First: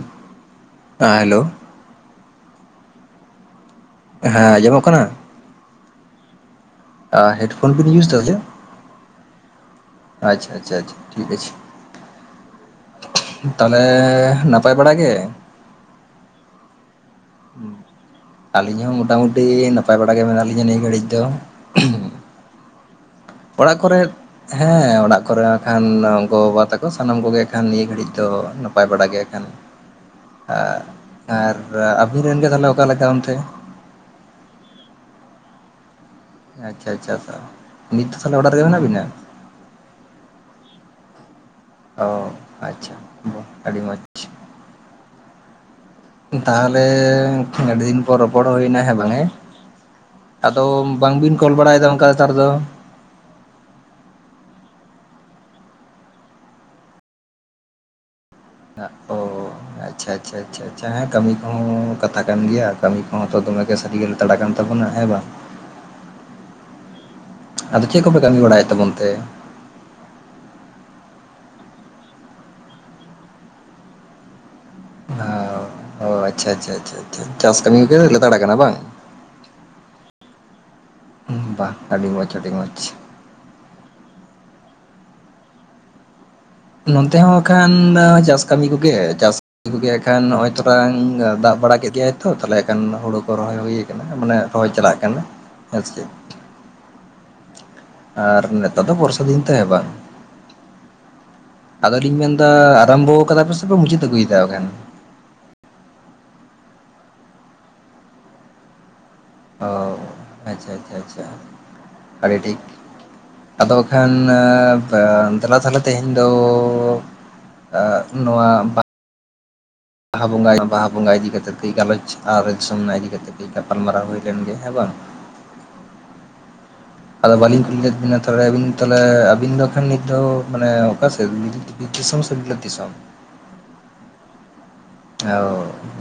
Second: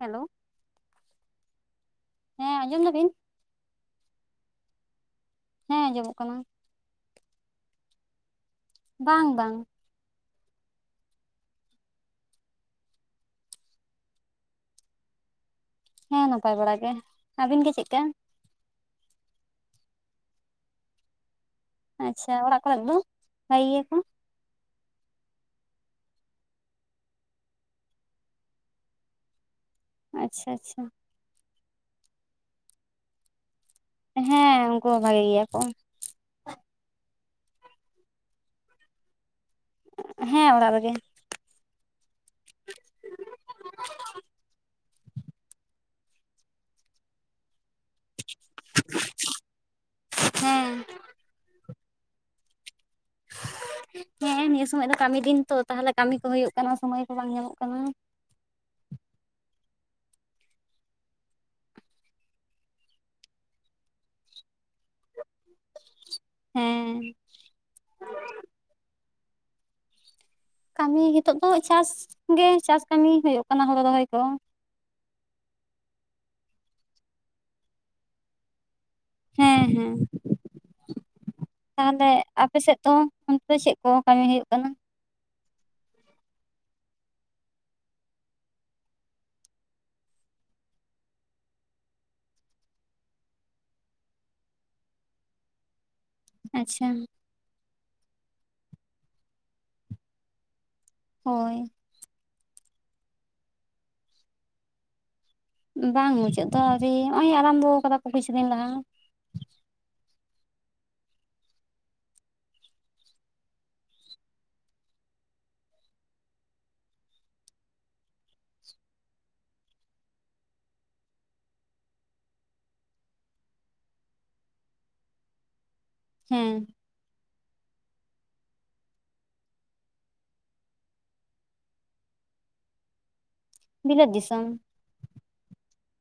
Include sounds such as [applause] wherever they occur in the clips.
Hello ᱦᱮᱸ hello [inaudible] ᱦᱮᱸ ᱟᱸᱡᱚᱢ ᱫᱟᱵᱤᱱ? ᱦᱮᱸ ᱟᱸᱡᱚᱢᱚᱜ ᱠᱟᱱᱟ? ᱦᱮᱸ ᱟᱸᱡᱚᱢᱚᱜ ᱠᱟᱱᱟ᱾ ᱚ ᱦᱮᱰᱯᱷᱳᱱ ᱵᱤᱱ ᱤᱭᱩᱥ ᱫᱟᱥᱮ? ᱵᱟᱝ ᱵᱟᱝ ᱟᱪᱪᱷᱟ ᱟᱪᱪᱷᱟ ᱴᱷᱤᱠ ᱟᱪᱷᱮ ᱛᱟᱦᱚᱞᱮ ᱱᱟᱯᱟᱭ ᱵᱟᱲᱟ ᱜᱮ ᱦᱮᱸ ᱱᱟᱯᱟᱭ ᱵᱟᱲᱟ ᱜᱮ ᱟᱹᱵᱤᱱ ᱜᱮ ᱪᱮᱫᱠᱟ ᱟᱹᱞᱤᱧ ᱦᱚᱸ ᱢᱚᱴᱟᱢᱩᱴᱤ ᱱᱟᱯᱟᱭ ᱵᱟᱲᱟᱟᱜᱮ ᱢᱮᱱᱟᱜ ᱞᱤᱧᱟᱹ ᱱᱤᱭᱟᱹ ᱜᱷᱟᱹᱲᱤᱡ ᱫᱚ᱾ ᱟᱪᱪᱷᱟ ᱚᱲᱟᱜ ᱠᱚ ᱞᱟᱹᱜᱤᱫ ᱫᱚ ᱵᱷᱟᱜᱮ ᱚᱲᱟᱜ ᱜᱮᱭᱟᱠᱚ ᱠᱚᱨᱮ ᱦᱮᱸ ᱚᱲᱟᱜ ᱠᱚᱨᱮᱜ ᱠᱷᱟᱱ ᱜᱚ ᱵᱟᱵᱟ ᱛᱟᱠᱚ ᱥᱟᱱᱟᱢ ᱠᱚᱜᱮ ᱠᱷᱟᱱ ᱱᱤᱭᱟᱹ ᱜᱷᱟᱹᱲᱤᱡ ᱫᱚ ᱱᱟᱯᱟᱭ ᱵᱟᱲᱟ ᱜᱮ ᱮᱠᱷᱟᱱ᱾ [inaudible] ᱟᱪᱪᱷᱟ ᱟᱪᱪᱷᱟ ᱟᱨ ᱟᱵᱤᱱ ᱨᱮᱱ ᱜᱮ ᱛᱟᱦᱚᱞᱮ ᱚᱠᱟ ᱞᱮᱠᱟ ᱚᱱᱛᱮ ᱦᱮᱸ ᱩᱱᱠᱩ ᱦᱚᱸ ᱵᱷᱟᱜᱮ ᱜᱮᱭᱟ ᱠᱚ ᱟᱪᱪᱷᱟ ᱟᱪᱪᱷᱟ ᱱᱤᱛ ᱫᱚ ᱛᱟᱦᱞᱮ ᱚᱲᱟᱜ ᱨᱮᱜᱮ ᱢᱮᱱᱟᱜ ᱵᱤᱱᱟ ᱦᱮᱸ ᱚᱲᱟᱜ ᱨᱮᱜᱮ ᱚ ᱟᱪᱪᱷᱟ ᱟᱹᱰᱤ ᱢᱚᱡᱽ ᱛᱟᱦᱚᱞᱮ ᱟᱹᱰᱤ ᱫᱤᱱ ᱯᱚᱨ ᱨᱚᱯᱚᱲ ᱦᱩᱭᱮᱱᱟ ᱦᱮᱸ ᱵᱟᱝ ᱮ ᱟᱫᱚ ᱦᱮᱸ ᱵᱟᱝᱵᱤᱱ ᱠᱚᱞ ᱵᱟᱲᱟᱭᱮᱫᱟ ᱚᱱᱠᱟ ᱱᱮᱛᱟᱨ ᱫᱚ ᱦᱮᱸ ᱱᱤᱭᱟᱹ ᱥᱚᱢᱚᱭ ᱫᱚ ᱠᱟᱹᱢᱤ ᱫᱤᱱ ᱛᱚ ᱛᱟᱦᱚᱞᱮ ᱠᱟᱹᱢᱤ ᱠᱚ ᱦᱩᱭᱩᱜ ᱠᱟᱱᱟ ᱥᱚᱢᱚᱭ ᱠᱚ ᱵᱟᱝ ᱧᱟᱢᱚᱜ ᱠᱟᱱᱟ᱾ [unintelligible] ᱟᱪᱪᱷᱟ ᱟᱪᱪᱷᱟ ᱟᱪᱷᱟ ᱦᱮᱸ ᱠᱟᱹᱢᱤ ᱠᱚᱦᱚᱸ ᱠᱟᱛᱷᱟ ᱠᱟᱱ ᱜᱮᱭᱟ ᱠᱟᱹᱢᱤ ᱠᱚᱦᱚᱸ ᱛᱚ ᱫᱚᱢᱮ ᱥᱟᱹᱨᱤ ᱜᱮ ᱛᱟᱲᱟ ᱠᱟᱱ ᱛᱟᱵᱚᱱᱟ ᱦᱮᱸ ᱵᱟᱝ ᱦᱮᱸ ᱟᱫᱚ ᱪᱮᱫ ᱠᱚᱯᱮ ᱠᱟᱹᱢᱤ ᱵᱟᱲᱟᱭᱮᱫ ᱛᱟᱵᱚᱱ ᱛᱮ? ᱠᱟᱹᱢᱤ ᱱᱤᱛᱚᱜ ᱫᱚ ᱪᱟᱥ ᱜᱮ ᱪᱟᱥ ᱠᱟᱹᱢᱤ ᱦᱩᱭᱩᱜ ᱠᱟᱱᱟ ᱦᱩᱲᱳ ᱨᱚᱦᱚᱭ ᱠᱚ᱾ ᱚ ᱚ ᱟᱪᱪᱷᱟ ᱟᱪᱪᱷᱟ ᱟᱪᱪᱷᱟᱷᱟ ᱪᱟᱥ ᱠᱟᱹᱢᱤ ᱠᱚᱜᱮ ᱞᱛᱟᱲ ᱟᱠᱟᱱᱟ ᱵᱟᱝ ᱦᱮᱸ ᱦᱮᱸ ᱵᱟ ᱟᱹᱰᱤ ᱛᱟᱦᱚᱞᱮ ᱢᱚᱡᱽ ᱟᱹᱰᱤ ᱢᱚᱡᱽ ᱟᱯᱮᱥᱮᱫ ᱫᱚ? ᱚᱱᱛᱮ ᱫᱚ ᱪᱮᱫ ᱠᱚ ᱠᱟᱹᱢᱤ ᱦᱩᱭᱩᱜ ᱠᱟᱱᱟ ᱱᱚᱱᱛᱮ ᱦᱚᱸ ᱵᱟᱠᱷᱟᱱ ᱫᱚ ᱪᱟᱥ ᱠᱟᱹᱢᱤ ᱠᱚᱜᱮ ᱪᱟᱥ ᱜᱮ ᱠᱷᱟᱱ ᱱᱚᱜᱚᱭ ᱛᱚᱴᱟ ᱫᱟᱜ ᱵᱟᱲᱟ ᱠᱮᱫ ᱜᱮᱭᱟᱭ ᱛᱚ ᱛᱟᱦᱮ ᱮᱠᱷᱟᱱ ᱦᱳᱲᱩ ᱠᱚ ᱨᱚᱦᱚᱭ ᱦᱩᱭ ᱟᱠᱟᱱᱟ᱾ ᱢᱟᱱᱮ ᱨᱚᱦᱚᱭ ᱪᱟᱞᱟᱜ ᱠᱟᱱᱟ ᱦᱮᱸ ᱥᱮᱪᱮᱼᱼ ᱟᱪᱪᱷᱟ ᱟᱨ ᱱᱮᱛᱟᱨ ᱫᱚ ᱵᱚᱨᱥᱟ ᱫᱤᱱ ᱛᱮ ᱵᱟᱝ ᱦᱳᱭ ᱟᱫᱚᱞᱤᱧ ᱢᱮᱱᱫᱟ ᱟᱨᱟᱢᱵᱷᱚᱣ ᱟᱠᱟᱫᱟ ᱯᱮ ᱥᱮᱯᱮ ᱢᱩᱪᱟᱹᱫ ᱟᱹᱜᱩᱭᱮᱫᱟ ᱠᱷᱟᱱ ᱵᱟᱝ ᱢᱩᱪᱟᱹᱫ ᱫᱚ ᱟᱹᱣᱨᱤ ᱱᱚᱜ-ᱚᱭ ᱟᱨᱟᱢᱵᱚ ᱟᱠᱟᱫᱟ ᱠᱚ ᱠᱤᱪᱷᱩ ᱫᱤᱱ ᱞᱟᱦᱟ᱾ ᱚ ᱟᱪᱪᱷᱟ ᱟᱪᱪᱷᱟ ᱟᱪᱪᱷᱟ ᱟᱹᱰᱤ ᱴᱷᱤᱠ᱾ ᱟᱫᱚ ᱠᱷᱟᱱ ᱫᱮᱞᱟ ᱛᱟᱦᱚᱞᱮ ᱛᱮᱦᱮᱧ ᱫᱚ ᱟᱦ ᱱᱚᱣᱟ ᱵᱟᱦᱟ ᱵᱚᱸᱜᱟᱟᱭ ᱵᱟᱦᱟ ᱵᱚᱸᱜᱟ ᱤᱫᱤ ᱠᱟᱛᱮ ᱠᱟᱹᱡ ᱜᱟᱞᱚᱪ ᱟᱨ ᱡᱚᱢᱱᱟ ᱤᱫᱤ ᱠᱟᱛᱮ ᱠᱟᱹᱡ ᱜᱟᱯᱟᱞᱢᱟᱨᱟᱣ ᱦᱩᱭ ᱞᱮᱱᱜᱮ ᱦᱮᱸ ᱵᱟᱝ ᱦᱮᱸ ᱟᱫᱚ ᱵᱟᱞᱤᱧ ᱠᱩᱞᱤ ᱞᱮᱫ ᱵᱤᱱᱟ ᱛᱟᱦᱚᱞᱮ ᱛᱟᱦᱮ ᱟᱹᱵᱤᱱ ᱫᱚ ᱠᱷᱟᱱ ᱱᱤᱛ ᱫᱚ ᱢᱟᱱᱮ ᱚᱠᱟᱥᱮᱫ ᱫᱤᱥᱚᱢ [unintelligible] ᱜᱮᱞᱮ ᱫᱤᱥ ᱫᱤᱥᱚᱢ ᱵᱤᱞᱟᱹᱫ ᱫᱤᱥᱚᱢ ᱚ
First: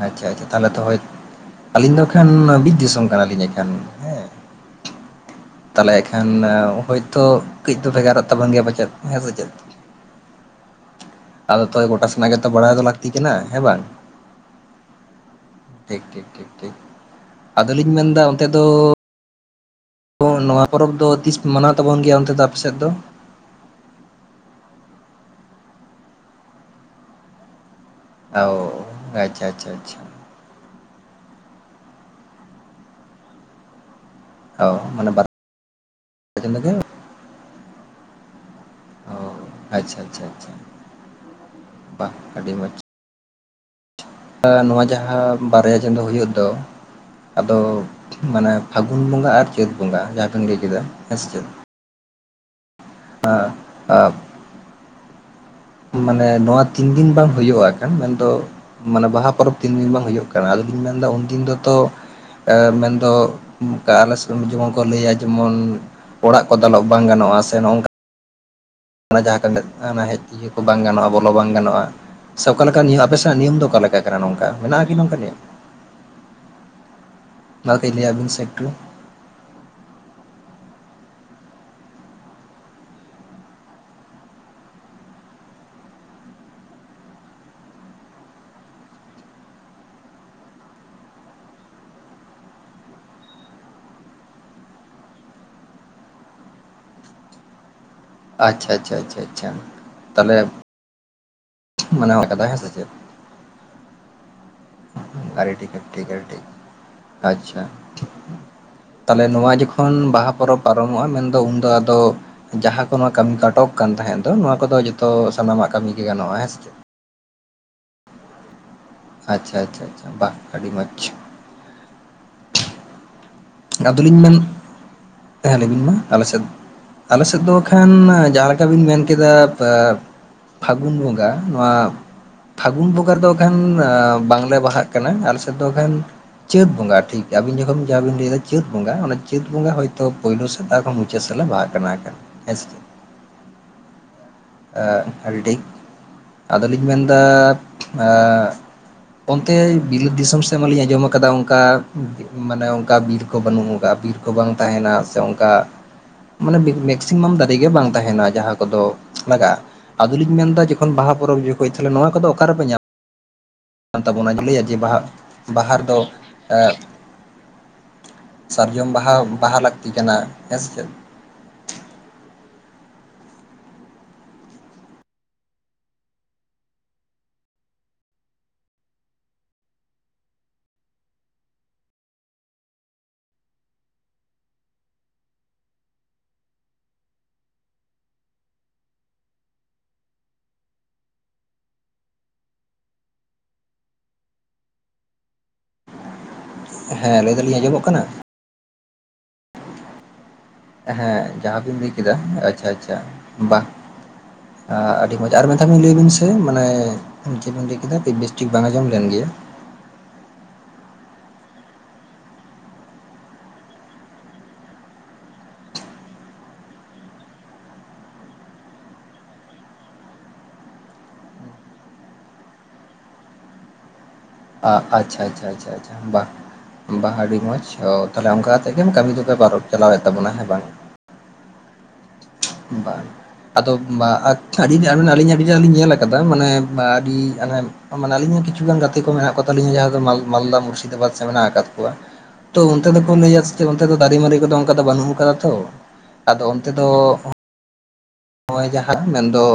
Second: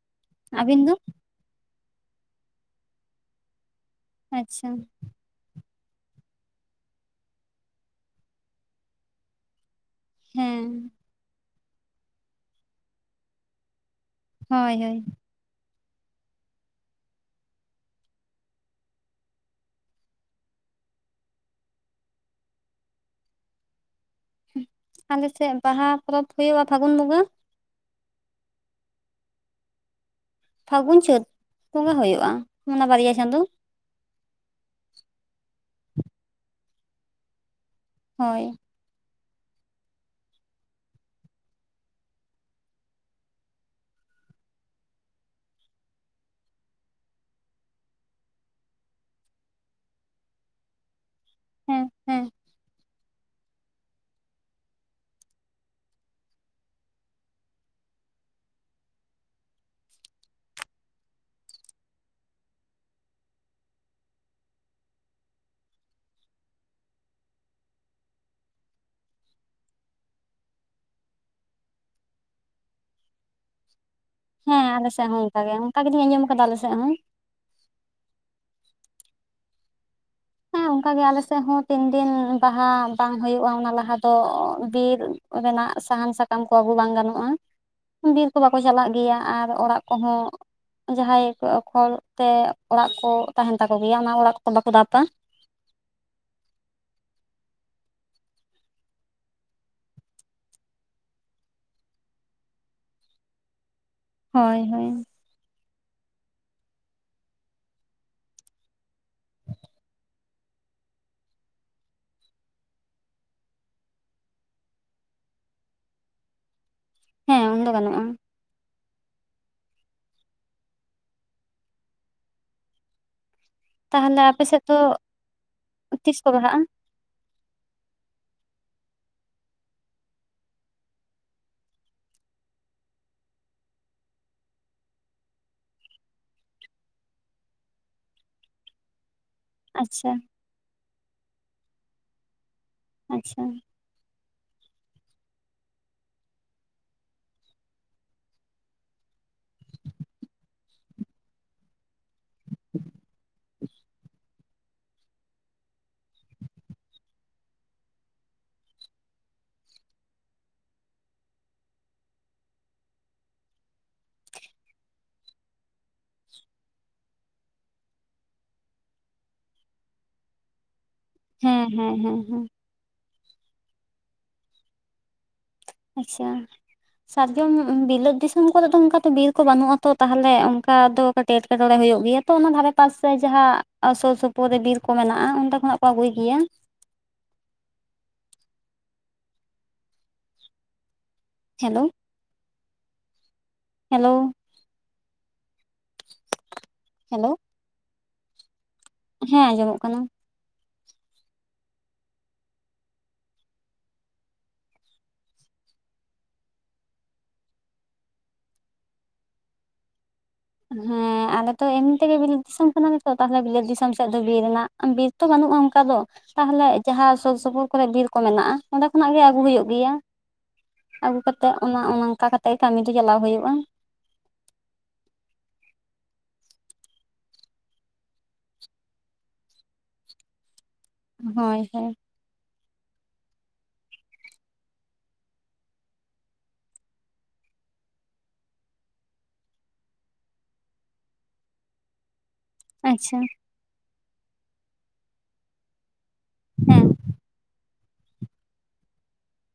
ᱟᱪᱪᱷᱟ ᱟᱪᱪᱷᱟ ᱛᱟᱦᱚᱞᱮ ᱟᱹᱵᱤᱱ ᱫᱚ ᱫᱚᱦᱚᱭ ᱟᱹᱞᱤᱧ ᱫᱚ ᱮᱠᱷᱟᱱ ᱵᱤᱫᱽ ᱫᱤᱥᱚᱢ ᱠᱟᱱᱟᱞᱤᱧ ᱮᱱᱠᱷᱟᱱ ᱦᱮᱸ ᱟᱪᱪᱷᱟ ᱛᱟᱦᱞᱮ ᱮᱠᱷᱟᱱ ᱦᱚᱳᱭᱛᱳ ᱠᱟᱹᱡ ᱫᱚ ᱵᱷᱮᱜᱟᱨᱚᱜ ᱛᱟᱵᱚᱱ ᱜᱮᱭᱟ ᱯᱟᱪᱮᱫ ᱦᱮᱸ ᱥᱮ ᱪᱮᱫ ᱦᱮᱸ ᱟᱫᱚ ᱛᱚᱵᱮ ᱜᱚᱴᱟ ᱥᱮᱱᱟᱜ ᱜᱮᱛᱚ ᱵᱟᱲᱟᱭ ᱫᱚ ᱞᱟᱹᱠᱛᱤ ᱠᱟᱱᱟ ᱦᱮᱸ ᱵᱟᱝ ᱦᱳᱭ ᱦᱳᱭ ᱴᱷᱤᱠ ᱴᱷᱤᱠ ᱴᱷᱤᱠ ᱟᱫᱚᱞᱤᱧ ᱢᱮᱱᱫᱟ ᱚᱱᱛᱮ ᱫᱚ ᱛᱚ ᱱᱚᱣᱟ ᱯᱚᱨᱚᱵᱽ ᱫᱚ ᱛᱤᱥ ᱢᱟᱱᱟᱣ ᱛᱟᱵᱚᱱ ᱜᱮᱭᱟ ᱚᱱᱛᱮ ᱫᱚ ᱟᱯᱮᱥᱮᱫ ᱫᱚ? ᱟᱞᱮ ᱥᱮᱫ ᱵᱟᱦᱟ ᱯᱚᱨᱚᱵ ᱦᱩᱭᱩᱜᱼᱟ ᱯᱷᱟᱜᱩᱱ ᱵᱚᱸᱜᱟ᱾ ᱚ ᱟᱪᱪᱷᱟ ᱟᱪᱪᱷᱟ ᱟᱪᱪᱷᱟ ᱯᱷᱟᱹᱜᱩᱱ ᱪᱟᱹᱛ ᱠᱚᱝᱜᱟ ᱦᱩᱭᱩᱜᱼᱟ ᱚᱱᱟ ᱵᱟᱨᱭᱟ ᱪᱟᱸᱫᱚ᱾ ᱚ ᱢᱟᱱᱮ ᱦᱳᱭ ᱚ ᱟᱪᱪᱷᱟ ᱟᱪᱪᱷᱟ ᱟᱪᱪᱷᱟ ᱟᱹᱰᱤ ᱢᱚᱡᱽ ᱱᱚᱣᱟ ᱡᱟᱦᱟᱸ ᱵᱟᱨᱭᱟ ᱪᱟᱸᱫᱚ ᱦᱩᱭᱩᱜ ᱫᱚ ᱟᱫᱚ ᱢᱟᱱᱮ ᱯᱷᱟᱹᱜᱩᱱ ᱵᱚᱸᱜᱟ ᱟᱨ ᱪᱟᱹᱛ ᱵᱚᱸᱜᱟ᱾ ᱡᱟᱦᱟᱸ ᱠᱚᱧ ᱞᱟᱹᱭ ᱠᱮᱫᱟ ᱦᱮᱸ ᱥᱮ ᱪᱮᱫ ᱦᱮᱸ ᱦᱮᱸ ᱟ ᱢᱟᱱᱮ ᱱᱚᱣᱟ ᱛᱤᱱ ᱫᱤᱱ ᱵᱟᱝ ᱦᱩᱭᱩᱜ ᱠᱟᱱ ᱢᱮᱱᱫᱚ ᱢᱟᱱᱮ ᱵᱟᱦᱟ ᱯᱚᱨᱚᱵᱽ ᱛᱤᱱ ᱫᱤᱱ ᱵᱟᱝ ᱦᱩᱭᱩᱜ ᱠᱟᱱᱟ? ᱟᱞᱤᱧ ᱢᱮᱱᱫᱟ ᱩᱱᱫᱤᱱ ᱫᱚᱛᱚ᱾ ᱢᱮᱱᱫᱚ ᱚᱱᱠᱟ ᱟᱞᱮ ᱥᱮᱫ ᱡᱮᱢᱚᱱ ᱠᱚ ᱞᱟᱹᱭᱟ ᱡᱮᱢᱚᱱ ᱚᱲᱟᱜ ᱠᱚ ᱫᱟᱞᱚᱵ ᱵᱟᱝ ᱜᱟᱱᱚᱜᱼᱟ ᱥᱮ ᱱᱚᱝᱠᱟ ᱚᱱᱟ ᱡᱟᱦᱟᱸ ᱢᱮ ᱦᱮᱡ ᱤᱭᱟᱹ ᱠᱚ ᱵᱟᱝ ᱜᱟᱱᱚᱜᱼᱟ ᱵᱚᱞᱚ ᱵᱟᱝ ᱜᱟᱱᱚᱜᱼᱟ ᱥᱮ ᱚᱠᱟᱮ ᱱᱤᱭᱚᱢ ᱟᱯᱮ ᱥᱮᱱᱟᱜ ᱱᱤᱭᱚᱢ ᱫᱚ ᱚᱠᱟ ᱞᱮᱠᱟ? ᱦᱮᱸ ᱟᱞᱮᱥᱮᱫ ᱦᱚᱸ ᱚᱱᱠᱟ ᱜᱮ ᱚᱱᱠᱟ ᱜᱮᱞᱤᱧ ᱟᱸᱡᱚᱢ ᱟᱠᱟᱫᱟ ᱟᱞᱮᱥᱮᱫ ᱦᱚᱸ᱾ ᱚᱱᱟ ᱜᱮ ᱞᱟᱹᱭᱟ ᱵᱤᱱ ᱥᱮᱠᱴ ᱦᱮᱸ ᱚᱱᱠᱟᱜ ᱜᱮ ᱟᱞᱮ ᱥᱮᱫ ᱦᱚᱸ ᱛᱤᱱ ᱫᱤᱱ ᱵᱟᱦᱟ ᱵᱟᱝ ᱦᱩᱭᱩᱜᱼᱟ᱾ ᱚᱱᱟ ᱞᱟᱦᱟ ᱫᱚ ᱵᱤᱨ ᱚᱰᱮᱱᱟᱜ ᱥᱟᱦᱟᱱ ᱥᱟᱠᱟᱢ ᱠᱚ ᱟᱹᱜᱩ ᱵᱟᱝ ᱜᱟᱱᱚᱜᱼᱟ᱾ ᱵᱤᱨ ᱠᱚ ᱵᱟᱠᱚ ᱪᱟᱞᱟᱜ ᱜᱮᱭᱟ ᱟᱨ ᱚᱲᱟᱜ ᱠᱚᱦᱚᱸ ᱡᱟᱦᱟᱸᱭ ᱠᱷᱚᱲ ᱛᱮ ᱚᱲᱟᱜ ᱠᱚ ᱛᱟᱦᱮᱱ ᱛᱟᱠᱚ ᱜᱮᱭᱟ ᱚᱱᱟ ᱚᱲᱟᱜ ᱠᱚ ᱵᱟᱠᱚ ᱫᱟᱞᱵᱟ ᱟᱪᱪᱷᱟ ᱟᱪᱪᱷᱟ ᱟᱪᱪᱷᱟ ᱟᱪᱪᱷᱟ ᱛᱟᱦᱚᱞᱮ ᱢᱟᱱᱟᱣ ᱚᱠᱟᱫᱟ ᱦᱮ ᱥᱮ ᱪᱮᱫ ᱦᱳᱭ ᱦᱳᱭ ᱟᱵᱤ ᱴᱷᱤᱠ ᱴᱷᱤᱠ ᱴᱷᱤᱠ ᱟᱪᱪᱷᱟ ᱴᱷᱤᱠ ᱛᱟᱦᱞᱮ ᱱᱚᱣᱟ ᱡᱚᱠᱷᱚᱱ ᱵᱟᱦᱟ ᱯᱚᱨᱚᱵᱽ ᱯᱟᱨᱚᱢᱚᱜᱼᱟ ᱢᱮᱱᱫᱚ ᱩᱱᱫᱚ ᱟᱫᱚ ᱡᱟᱦᱟᱸ ᱠᱚ ᱱᱚᱣᱟ ᱠᱟᱹᱢᱤ ᱟᱴᱚᱠ ᱠᱟᱱ ᱛᱟᱦᱮᱸᱫ ᱫᱚ ᱱᱚᱣᱟ ᱠᱚᱫᱚ ᱡᱚᱛᱚ ᱥᱟᱱᱟᱢᱟᱜ ᱠᱟᱹᱢᱤᱜᱮ ᱜᱟᱱᱚᱜᱼᱟ ᱦᱮᱸᱥᱮ ᱦᱮᱸ ᱩᱱᱫᱚ ᱜᱟᱱᱚᱜᱼᱟ ᱟᱪᱪᱷᱟ ᱟᱪᱪᱷᱟ ᱟᱪᱪᱷᱟ ᱵᱟ ᱟᱹᱰᱤ ᱢᱚᱡᱽ ᱟᱫᱚᱞᱤᱧ ᱛᱟᱦᱚᱞᱮ ᱢᱮᱱ ᱟᱯᱮ ᱥᱮᱫ ᱫᱚ ᱛᱟᱦᱮ ᱞᱤᱧ ᱛᱤᱥ ᱟᱞᱮ ᱠᱚ ᱥᱮᱫ ᱵᱟᱦᱟᱜᱼᱟ ᱟᱞᱮ ᱥᱮᱫ ᱫᱚ ᱠᱷᱟᱱ ᱡᱟᱦᱟᱸ ᱞᱮᱠᱟ ᱵᱮᱱ ᱢᱮᱱ ᱠᱮᱫᱟ᱾ ᱯᱷᱟᱹᱜᱩᱱ ᱵᱚᱸᱜᱟ ᱱᱚᱣᱟ᱾ ᱯᱷᱟᱹᱜᱩᱱ ᱵᱚᱸᱜᱟ ᱫᱚ ᱮᱠᱷᱟᱱ ᱵᱟᱝᱞᱮ ᱵᱟᱦᱟᱜ ᱠᱟᱱᱟ ᱟᱞ ᱥᱮᱫ ᱫᱚᱠᱷᱟᱱ ᱪᱟᱹᱛ ᱵᱚᱸᱜᱟ ᱴᱷᱤᱠ ᱟᱵᱤᱱ ᱡᱚᱠᱷᱚᱱ ᱡᱟᱦᱟᱸᱟ ᱵᱤᱱ ᱞᱟᱹᱭᱮᱫᱟ᱾ ᱪᱟᱹᱛ ᱵᱚᱸᱜᱟ ᱚᱱᱟ ᱪᱟᱹᱛ ᱵᱚᱸᱜᱟ ᱦᱚᱭᱛᱳ ᱟᱪᱪᱷᱟ ᱯᱳᱭᱞᱳ ᱥᱮᱛᱟᱜ ᱠᱷᱚᱱ ᱢᱩᱪᱟᱹᱫ ᱥᱟᱞᱟᱜ ᱵᱟᱦᱟᱜ ᱠᱟᱱᱟ ᱠᱟᱱᱟ ᱦᱮᱸᱥᱮᱼᱼ ᱟᱪᱪᱷᱟ ᱮ ᱟᱹᱰᱤ ᱴᱤᱠ ᱟᱫᱚᱞᱤᱧ ᱢᱮᱱ ᱮᱫᱟ [inaudible] ᱚᱱᱛᱮ ᱵᱤᱞᱟᱹᱛ ᱫᱤᱥᱚᱢ ᱥᱮᱫ ᱢᱟᱞᱤᱧ ᱟᱸᱡᱚᱢ ᱟᱠᱟᱫᱟ ᱚᱱᱠᱟ ᱢᱟᱱᱮ ᱚᱱᱠᱟ ᱵᱤᱨ ᱠᱚ ᱵᱟᱹᱱᱩᱜ ᱠᱟᱜᱼᱟ ᱵᱤᱨ ᱠᱚ ᱵᱟᱝ ᱛᱟᱦᱮᱱᱟ ᱥᱮ ᱚᱱᱠᱟ ᱢᱟᱱᱮ ᱢᱮᱠᱥᱤᱢᱟᱢ ᱫᱟᱨᱮᱜ ᱜᱮ ᱵᱟᱝ ᱛᱟᱦᱮᱱᱟ ᱡᱟᱦᱟᱸ ᱠᱚᱫᱚ ᱞᱟᱜᱟᱜᱼᱟ ᱟᱫᱚᱞᱤᱧ ᱢᱮᱱᱫᱟ ᱡᱚᱠᱷᱚᱱ ᱵᱟᱦᱟ ᱯᱚᱨᱚᱵ ᱡᱚᱠᱷᱚᱡ ᱛᱟᱦᱚᱞ ᱱᱚᱣᱟ ᱠᱚ ᱚᱠᱟᱨᱮ ᱞᱮ ᱧᱟᱢᱟ ᱠᱟᱱ ᱛᱟᱵᱚᱱᱟ ᱞᱟᱹᱭᱟ ᱡᱮ ᱵᱟᱦᱟ ᱵᱟᱦᱟ ᱨᱮ ᱫᱚ- ᱮᱸ ᱥᱟᱨᱡᱚᱢ ᱵᱟᱦᱟ ᱵᱟᱦᱟ ᱞᱟᱹᱠᱛᱤ ᱠᱟᱱᱟ ᱦᱮᱸ ᱥᱮ ᱪᱮᱫ᱾ ᱦᱮᱸ ᱦᱮᱸ ᱦᱮᱸ ᱦᱮᱸ ᱟᱪᱪᱷᱟ ᱥᱟᱨᱡᱚᱢ ᱵᱤᱞᱟᱹᱛ ᱫᱤᱥᱚᱢ ᱠᱚᱨᱮ ᱫᱚ ᱚᱱᱠᱟ ᱵᱤᱨ ᱠᱚ ᱵᱟᱹᱱᱩᱜ ᱟᱛᱚ ᱛᱟᱦᱚᱞᱮ ᱚᱱᱠᱟ ᱫᱚ᱾ ᱠᱟᱹᱴ ᱮᱴᱠᱮᱴᱚᱬᱮ ᱦᱩᱭᱩᱜ ᱜᱮᱭᱟ ᱛᱚ ᱚᱱᱟ ᱫᱷᱟᱨᱮ ᱛᱟᱥᱮ ᱡᱟᱦᱟᱸ ᱥᱩᱨ ᱥᱩᱯᱩᱨ ᱨᱮ ᱵᱤᱨ ᱠᱚ ᱢᱮᱱᱟᱜᱼᱟ ᱚᱱᱰᱮ ᱠᱷᱚᱱᱟᱜ ᱠᱚ ᱟᱹᱜᱩᱭ ᱜᱮᱭᱟ᱾ ᱦᱮᱞᱳ ᱦᱮᱞᱳᱻ [inaudible] ᱦᱮᱸ ᱦᱮᱞᱳ ᱞᱟᱹᱭ ᱫᱟᱞᱤᱧ ᱟᱸᱡᱚᱢᱚᱜ ᱠᱟᱱᱟ ᱦᱮᱸ ᱟᱸᱡᱚᱢᱚᱜ ᱠᱟᱱᱟ ᱦᱮᱸ ᱡᱟᱦᱟ ᱵᱤᱱ ᱞᱟᱹᱭ ᱠᱮᱫᱟ ᱟᱪᱷᱟ ᱟᱪᱷᱟ ᱵᱟᱝ ᱟᱸ ᱟᱹᱰᱤ ᱢᱚᱡᱽ ᱟᱨ ᱢᱮᱫ ᱫᱷᱟᱣ ᱞᱟᱹᱭ ᱵᱤᱱ ᱥᱮ ᱢᱟᱱᱮ ᱪᱮᱫ ᱮᱢ ᱞᱟᱹᱭ ᱠᱮᱫᱟ ᱱᱤᱛ ᱵᱮᱥᱴᱷᱤᱠ ᱵᱟᱝ ᱟᱸᱡᱚᱢ ᱞᱮᱱ ᱜᱮᱭᱟ ᱦᱮᱸ ᱟᱞᱮ ᱛᱚ ᱮᱢᱱᱤ ᱛᱮᱜᱮ ᱵᱤᱞᱟᱹᱛ ᱫᱤᱥᱚᱢ ᱠᱟᱱᱟ ᱞᱮᱛᱚ ᱛᱟᱦᱚᱞᱮ ᱵᱤᱞᱟᱹᱛ ᱫᱤᱥᱚᱢ ᱥᱮᱫ ᱫᱚ ᱵᱤᱨ ᱨᱮᱱᱟᱜ ᱟᱸ ᱵᱮᱥ ᱛᱚ ᱵᱟᱹᱱᱩᱜᱼᱟ ᱚᱱᱠᱟ ᱫᱚ ᱛᱟᱦᱚᱞᱮ ᱡᱟᱦᱟᱸ ᱥᱩᱨ ᱥᱩᱯᱩᱨ ᱠᱚᱨᱮᱜ ᱵᱤᱨ ᱠᱚ ᱢᱮᱱᱟᱜᱼᱟ ᱚᱸᱰᱮ ᱠᱷᱚᱱᱟᱜ ᱜᱮ ᱟᱹᱜᱩ ᱦᱩᱭᱩᱜ ᱜᱮᱭᱟ ᱟᱹᱜᱩ ᱠᱟᱛᱮᱜ ᱚᱱᱟ ᱚᱱᱠᱟ ᱠᱟᱛᱮᱜ ᱠᱟᱹᱢᱤ ᱫᱚ ᱪᱟᱞᱟᱣ ᱦᱩᱭᱩᱜᱼᱟ᱾ ᱟᱸ ᱟᱪᱪᱷᱟ ᱟᱪᱪᱷᱟ ᱟᱪᱪᱷᱟ ᱟᱪᱪᱷᱟ ᱵᱟᱦ ᱵᱟᱦ ᱟᱹᱰᱤ ᱢᱚᱸᱡᱽ ᱚ ᱛᱟᱦᱚᱞᱮ ᱚᱱᱠᱟ ᱛᱮᱜᱮᱢ ᱠᱟᱹᱢᱤ ᱫᱚ ᱯᱮ ᱯᱟᱨᱚᱢ ᱪᱟᱞᱟᱣᱮᱫ ᱛᱟᱵᱚᱱᱟ ᱦᱮᱸ ᱵᱟᱝ ᱦᱳᱭ ᱦᱳᱭ ᱵᱟᱝ ᱟᱫᱚ ᱢᱟ ᱟᱪᱪᱷᱟ ᱟᱹᱰᱤ ᱜᱮ [unintelligible] ᱟᱹᱞᱤᱧ ᱟᱹᱰᱤ ᱱᱟᱜ ᱞᱤᱧ ᱧᱮᱞ ᱟᱠᱟᱫᱟ ᱢᱟᱱᱮ ᱟᱸ ᱟᱹᱰᱤ ᱟᱱᱮ ᱢᱟᱱᱮ ᱟᱹᱞᱤᱧ ᱦᱚᱸ ᱠᱤᱪᱷᱩᱜᱟᱱ ᱜᱟᱛᱮ ᱠᱚ ᱢᱮᱱᱟᱜ ᱠᱚ ᱛᱟᱞᱤᱧᱟ ᱡᱟᱦᱟᱸ ᱫᱚ ᱢᱟᱞ ᱢᱟᱞᱫᱟ ᱢᱩᱨᱥᱤᱫᱟᱵᱟᱫᱽ ᱥᱮᱫ ᱢᱮᱱᱟᱜ ᱟᱠᱟᱫ ᱠᱚᱣᱟ᱾ ᱛᱚ ᱚᱱᱛᱮ ᱫᱚᱠᱚ ᱟᱪᱪᱷᱟ ᱞᱟᱹᱭᱟ ᱥᱮᱪᱮᱫ ᱚᱱᱛᱮ ᱫᱚ ᱫᱟᱨᱮᱢᱟᱨᱤ ᱠᱚᱫᱚ ᱚᱱᱠᱟ ᱫᱚ ᱵᱟᱹᱱᱩᱜ ᱠᱟᱫᱟ ᱛᱚ ᱟᱫᱚ ᱚᱱᱛᱮ ᱦᱮᱸ ᱫᱚ ᱱᱚᱜᱼᱚᱭ ᱡᱟᱦᱟᱸ ᱢᱮᱱᱫᱚ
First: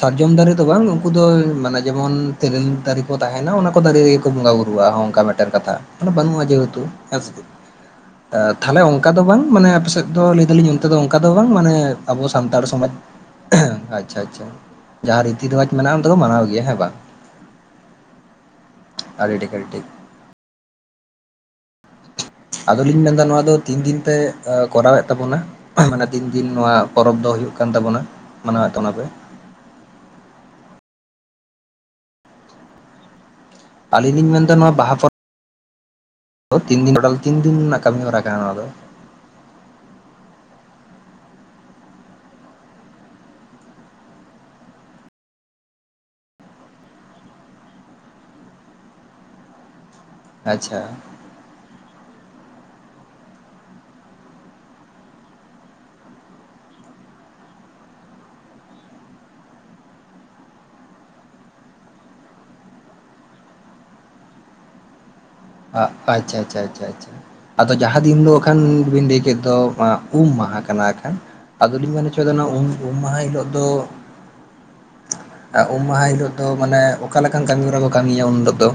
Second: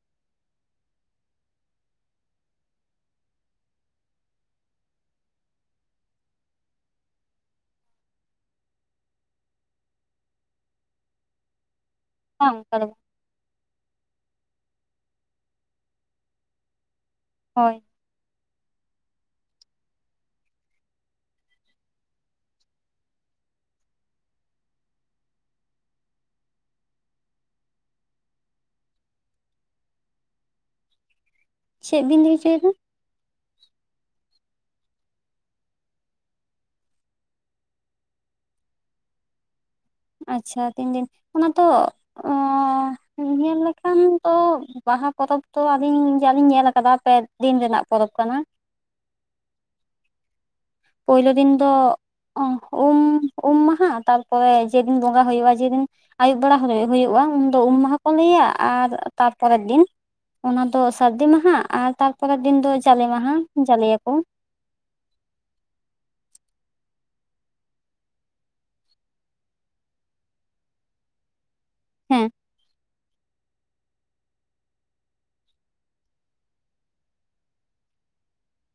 ᱥᱟᱨᱡᱚᱢ ᱫᱟᱨᱤ ᱫᱚ ᱵᱟᱝ ᱩᱱᱠᱚ ᱫᱚ ᱢᱟᱱᱮ ᱡᱮᱢᱚᱱ ᱛᱤᱨᱤᱞ ᱫᱟᱨᱤ ᱠᱩ ᱛᱟᱦᱮᱱᱟ ᱚᱱᱟ ᱠᱩ ᱫᱟᱨᱤ ᱠᱩ ᱵᱚᱝᱜᱟ ᱵᱩᱨᱩ ᱟ ᱚᱱᱠᱟ ᱢᱤᱫᱴᱮᱱ ᱠᱟᱛᱷᱟ ᱵᱟᱹᱱᱩᱜᱼᱟ ᱡᱮ ᱦᱮᱛᱩ ᱦᱮᱥᱮ ᱛᱟᱦᱚᱞᱮ ᱚᱱᱠᱟ ᱫᱚ ᱵᱟᱝ ᱢᱟᱱᱮ ᱟᱯᱮᱥᱮᱫ ᱫᱚ ᱞᱟᱹᱭ ᱫᱟᱞᱤᱧ ᱛᱚ ᱚᱱᱠᱟ ᱫᱚ ᱵᱟᱝ ᱢᱟᱱᱮ ᱟᱵᱚ ᱵᱟᱝ ᱥᱟᱱᱛᱟᱲ ᱚᱱᱠᱟ ᱫᱚ ᱥᱚᱢᱟᱡᱽ ᱵᱟᱝ ᱟᱪᱷᱟ ᱟᱪᱷᱟ ᱡᱟᱦᱟᱸ ᱨᱤᱛᱤ ᱨᱮᱣᱟᱡ ᱢᱮᱱᱟᱜᱼᱟ ᱚᱱᱟ ᱫᱚᱠᱚ ᱢᱟᱱᱟᱣ ᱜᱮᱭᱟ ᱦᱮᱸ ᱵᱟᱝ ᱦᱳᱭ [inaudible] ᱟᱹᱰᱤ ᱴᱷᱤᱠ ᱟᱹᱰᱤ ᱴᱷᱤᱠ ᱟᱫᱚᱞᱤᱧ ᱢᱮᱱᱫᱟ ᱱᱚᱣᱟ ᱫᱚ ᱛᱤᱱᱫᱤᱱ ᱛᱮ ᱠᱚᱨᱟᱣᱮᱫ ᱛᱟᱵᱚᱱᱟ ᱢᱟᱱᱮ ᱫᱤᱱ ᱫᱤᱱ ᱱᱚᱣᱟ ᱯᱚᱨᱚᱵᱽ ᱫᱚ ᱦᱩᱭᱩᱜ ᱠᱟᱱ ᱛᱟᱵᱚᱱᱟ ᱢᱟᱱᱟᱣᱮᱫ ᱛᱟᱵᱚᱱᱟᱯᱮ ᱪᱮᱫ ᱵᱤᱱ ᱞᱟᱹᱭ ᱦᱚᱪᱚᱭᱮᱫᱟ ᱟᱞᱤᱧ ᱞᱤᱧ ᱢᱮᱱ ᱮᱫᱟ ᱱᱚᱣᱟ ᱵᱟᱦᱟ ᱯᱚᱨᱽ [unintelligible] ᱛᱤᱱ ᱫᱤᱱ ᱴᱳᱴᱟᱞ ᱛᱤᱱ ᱫᱤᱱ ᱨᱮᱱᱟᱜ ᱠᱟᱹᱢᱤ ᱦᱚᱨᱟ ᱠᱟᱱᱟ ᱱᱚᱣᱟ ᱫᱚ ᱟᱪᱷᱟ ᱛᱤᱱᱫᱤᱱ ᱚᱱᱟ ᱛᱚ ᱚᱸᱼᱧᱮᱞ ᱞᱮᱠᱷᱟᱱ ᱫᱚ ᱵᱟᱦᱟ ᱯᱚᱨᱚᱵᱽ ᱛᱚ ᱟᱹᱞᱤᱧ ᱡᱟ ᱞᱤᱧ ᱧᱮᱞ ᱟᱠᱟᱫᱟ ᱯᱮ ᱫᱤᱱ ᱨᱮᱱᱟᱜ ᱯᱚᱨᱚᱵᱽ ᱠᱟᱱᱟ ᱟᱪᱪᱷᱟ ᱯᱩᱭᱞᱳ ᱫᱤᱱ ᱫᱚ ᱩᱢ ᱩᱢ ᱢᱟᱦᱟ ᱛᱟᱨᱯᱚᱨᱮ ᱡᱮᱫᱤᱱ ᱵᱚᱸᱜᱟ ᱦᱩᱭᱩᱜᱼᱟ ᱡᱮᱫᱤᱱ ᱟᱹᱭᱩᱵ ᱵᱮᱲᱟ ᱦᱩᱭᱩᱜᱼᱟ ᱩᱱᱫᱚ ᱩᱢ ᱢᱟᱦᱟ ᱠᱚ ᱞᱟᱹᱭᱟ ᱟᱨ ᱛᱟᱨᱯᱚᱨᱮ ᱫᱤᱱ ᱚᱱᱟ ᱫᱚ ᱥᱟᱹᱨᱫᱤ ᱢᱟᱦᱟ ᱟᱨ ᱛᱟᱨᱯᱚᱨᱮ ᱫᱤᱱ ᱫᱚ ᱡᱟᱞᱮ ᱢᱟᱦᱟ ᱡᱟᱞᱮᱭᱟ ᱠᱚ ᱟᱸ ᱟᱪᱪᱷᱟ ᱟᱪᱪᱷᱟ ᱟᱪᱪᱷᱟ ᱟᱪᱪᱷᱟ ᱟᱫᱚ ᱡᱟᱦᱟᱸ ᱫᱤᱱ ᱫᱚ ᱟᱠᱷᱟᱱ ᱵᱮᱱ ᱞᱟᱹᱭ ᱠᱮᱫ ᱫᱚ ᱟᱸᱜ ᱩᱢ ᱢᱟᱦᱟ ᱠᱟᱱᱟ ᱮᱠᱷᱟᱱ ᱟᱫᱚᱞᱤᱧ ᱢᱮᱱ ᱦᱮᱸ ᱦᱚᱪᱚᱭᱫᱟ ᱱᱚᱣᱟ ᱩ ᱩᱢ ᱢᱟᱦᱟ ᱦᱤᱞᱳᱜ ᱫᱚᱼᱼ ᱟᱨ ᱩᱢ ᱢᱟᱦᱟ ᱦᱤᱞᱳᱜ ᱫᱚ ᱢᱟᱱᱮ ᱚᱠᱟ ᱞᱮᱠᱟᱱ ᱠᱟᱹᱢᱤ ᱦᱚᱨᱟ ᱠᱚ ᱠᱟᱹᱢᱤᱭᱟ ᱩᱱ ᱦᱤᱞᱳᱜ ᱫᱚ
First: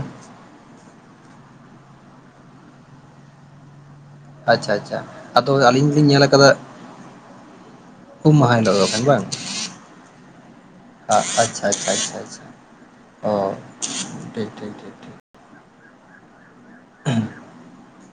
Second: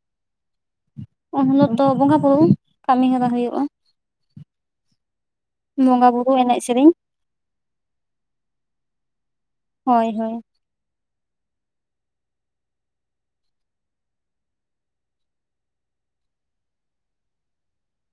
ᱩᱱ ᱦᱤᱞᱳᱜ ᱫᱚ ᱵᱚᱸᱜᱟ ᱵᱩᱨᱩ ᱠᱟᱹᱢᱤ ᱦᱚᱨᱟ ᱦᱩᱭᱩᱜᱼᱟ ᱟᱪᱪᱷᱟ ᱟᱪᱪᱷᱟ ᱟᱫᱚ ᱟᱹᱞᱤᱧ ᱞᱤᱧ ᱵᱚᱸᱜᱟ ᱧᱮᱞ ᱵᱩᱨᱩ ᱟᱠᱟᱫᱟ ᱮᱱᱮᱡ ᱥᱮᱨᱮᱧ ᱩᱢ ᱢᱟᱦᱟ ᱦᱤᱞᱳᱜ ᱫᱚ ᱠᱷᱟᱱ ᱵᱟᱝ ᱦᱳᱭ ᱦᱳᱭ ᱟᱪᱪᱷᱟ ᱟᱪᱪᱷᱟ ᱟᱪᱪᱷᱟ ᱚᱦ ᱛᱷᱤᱠ ᱛᱷᱤᱠ ᱛᱷᱤᱠ [inaudible]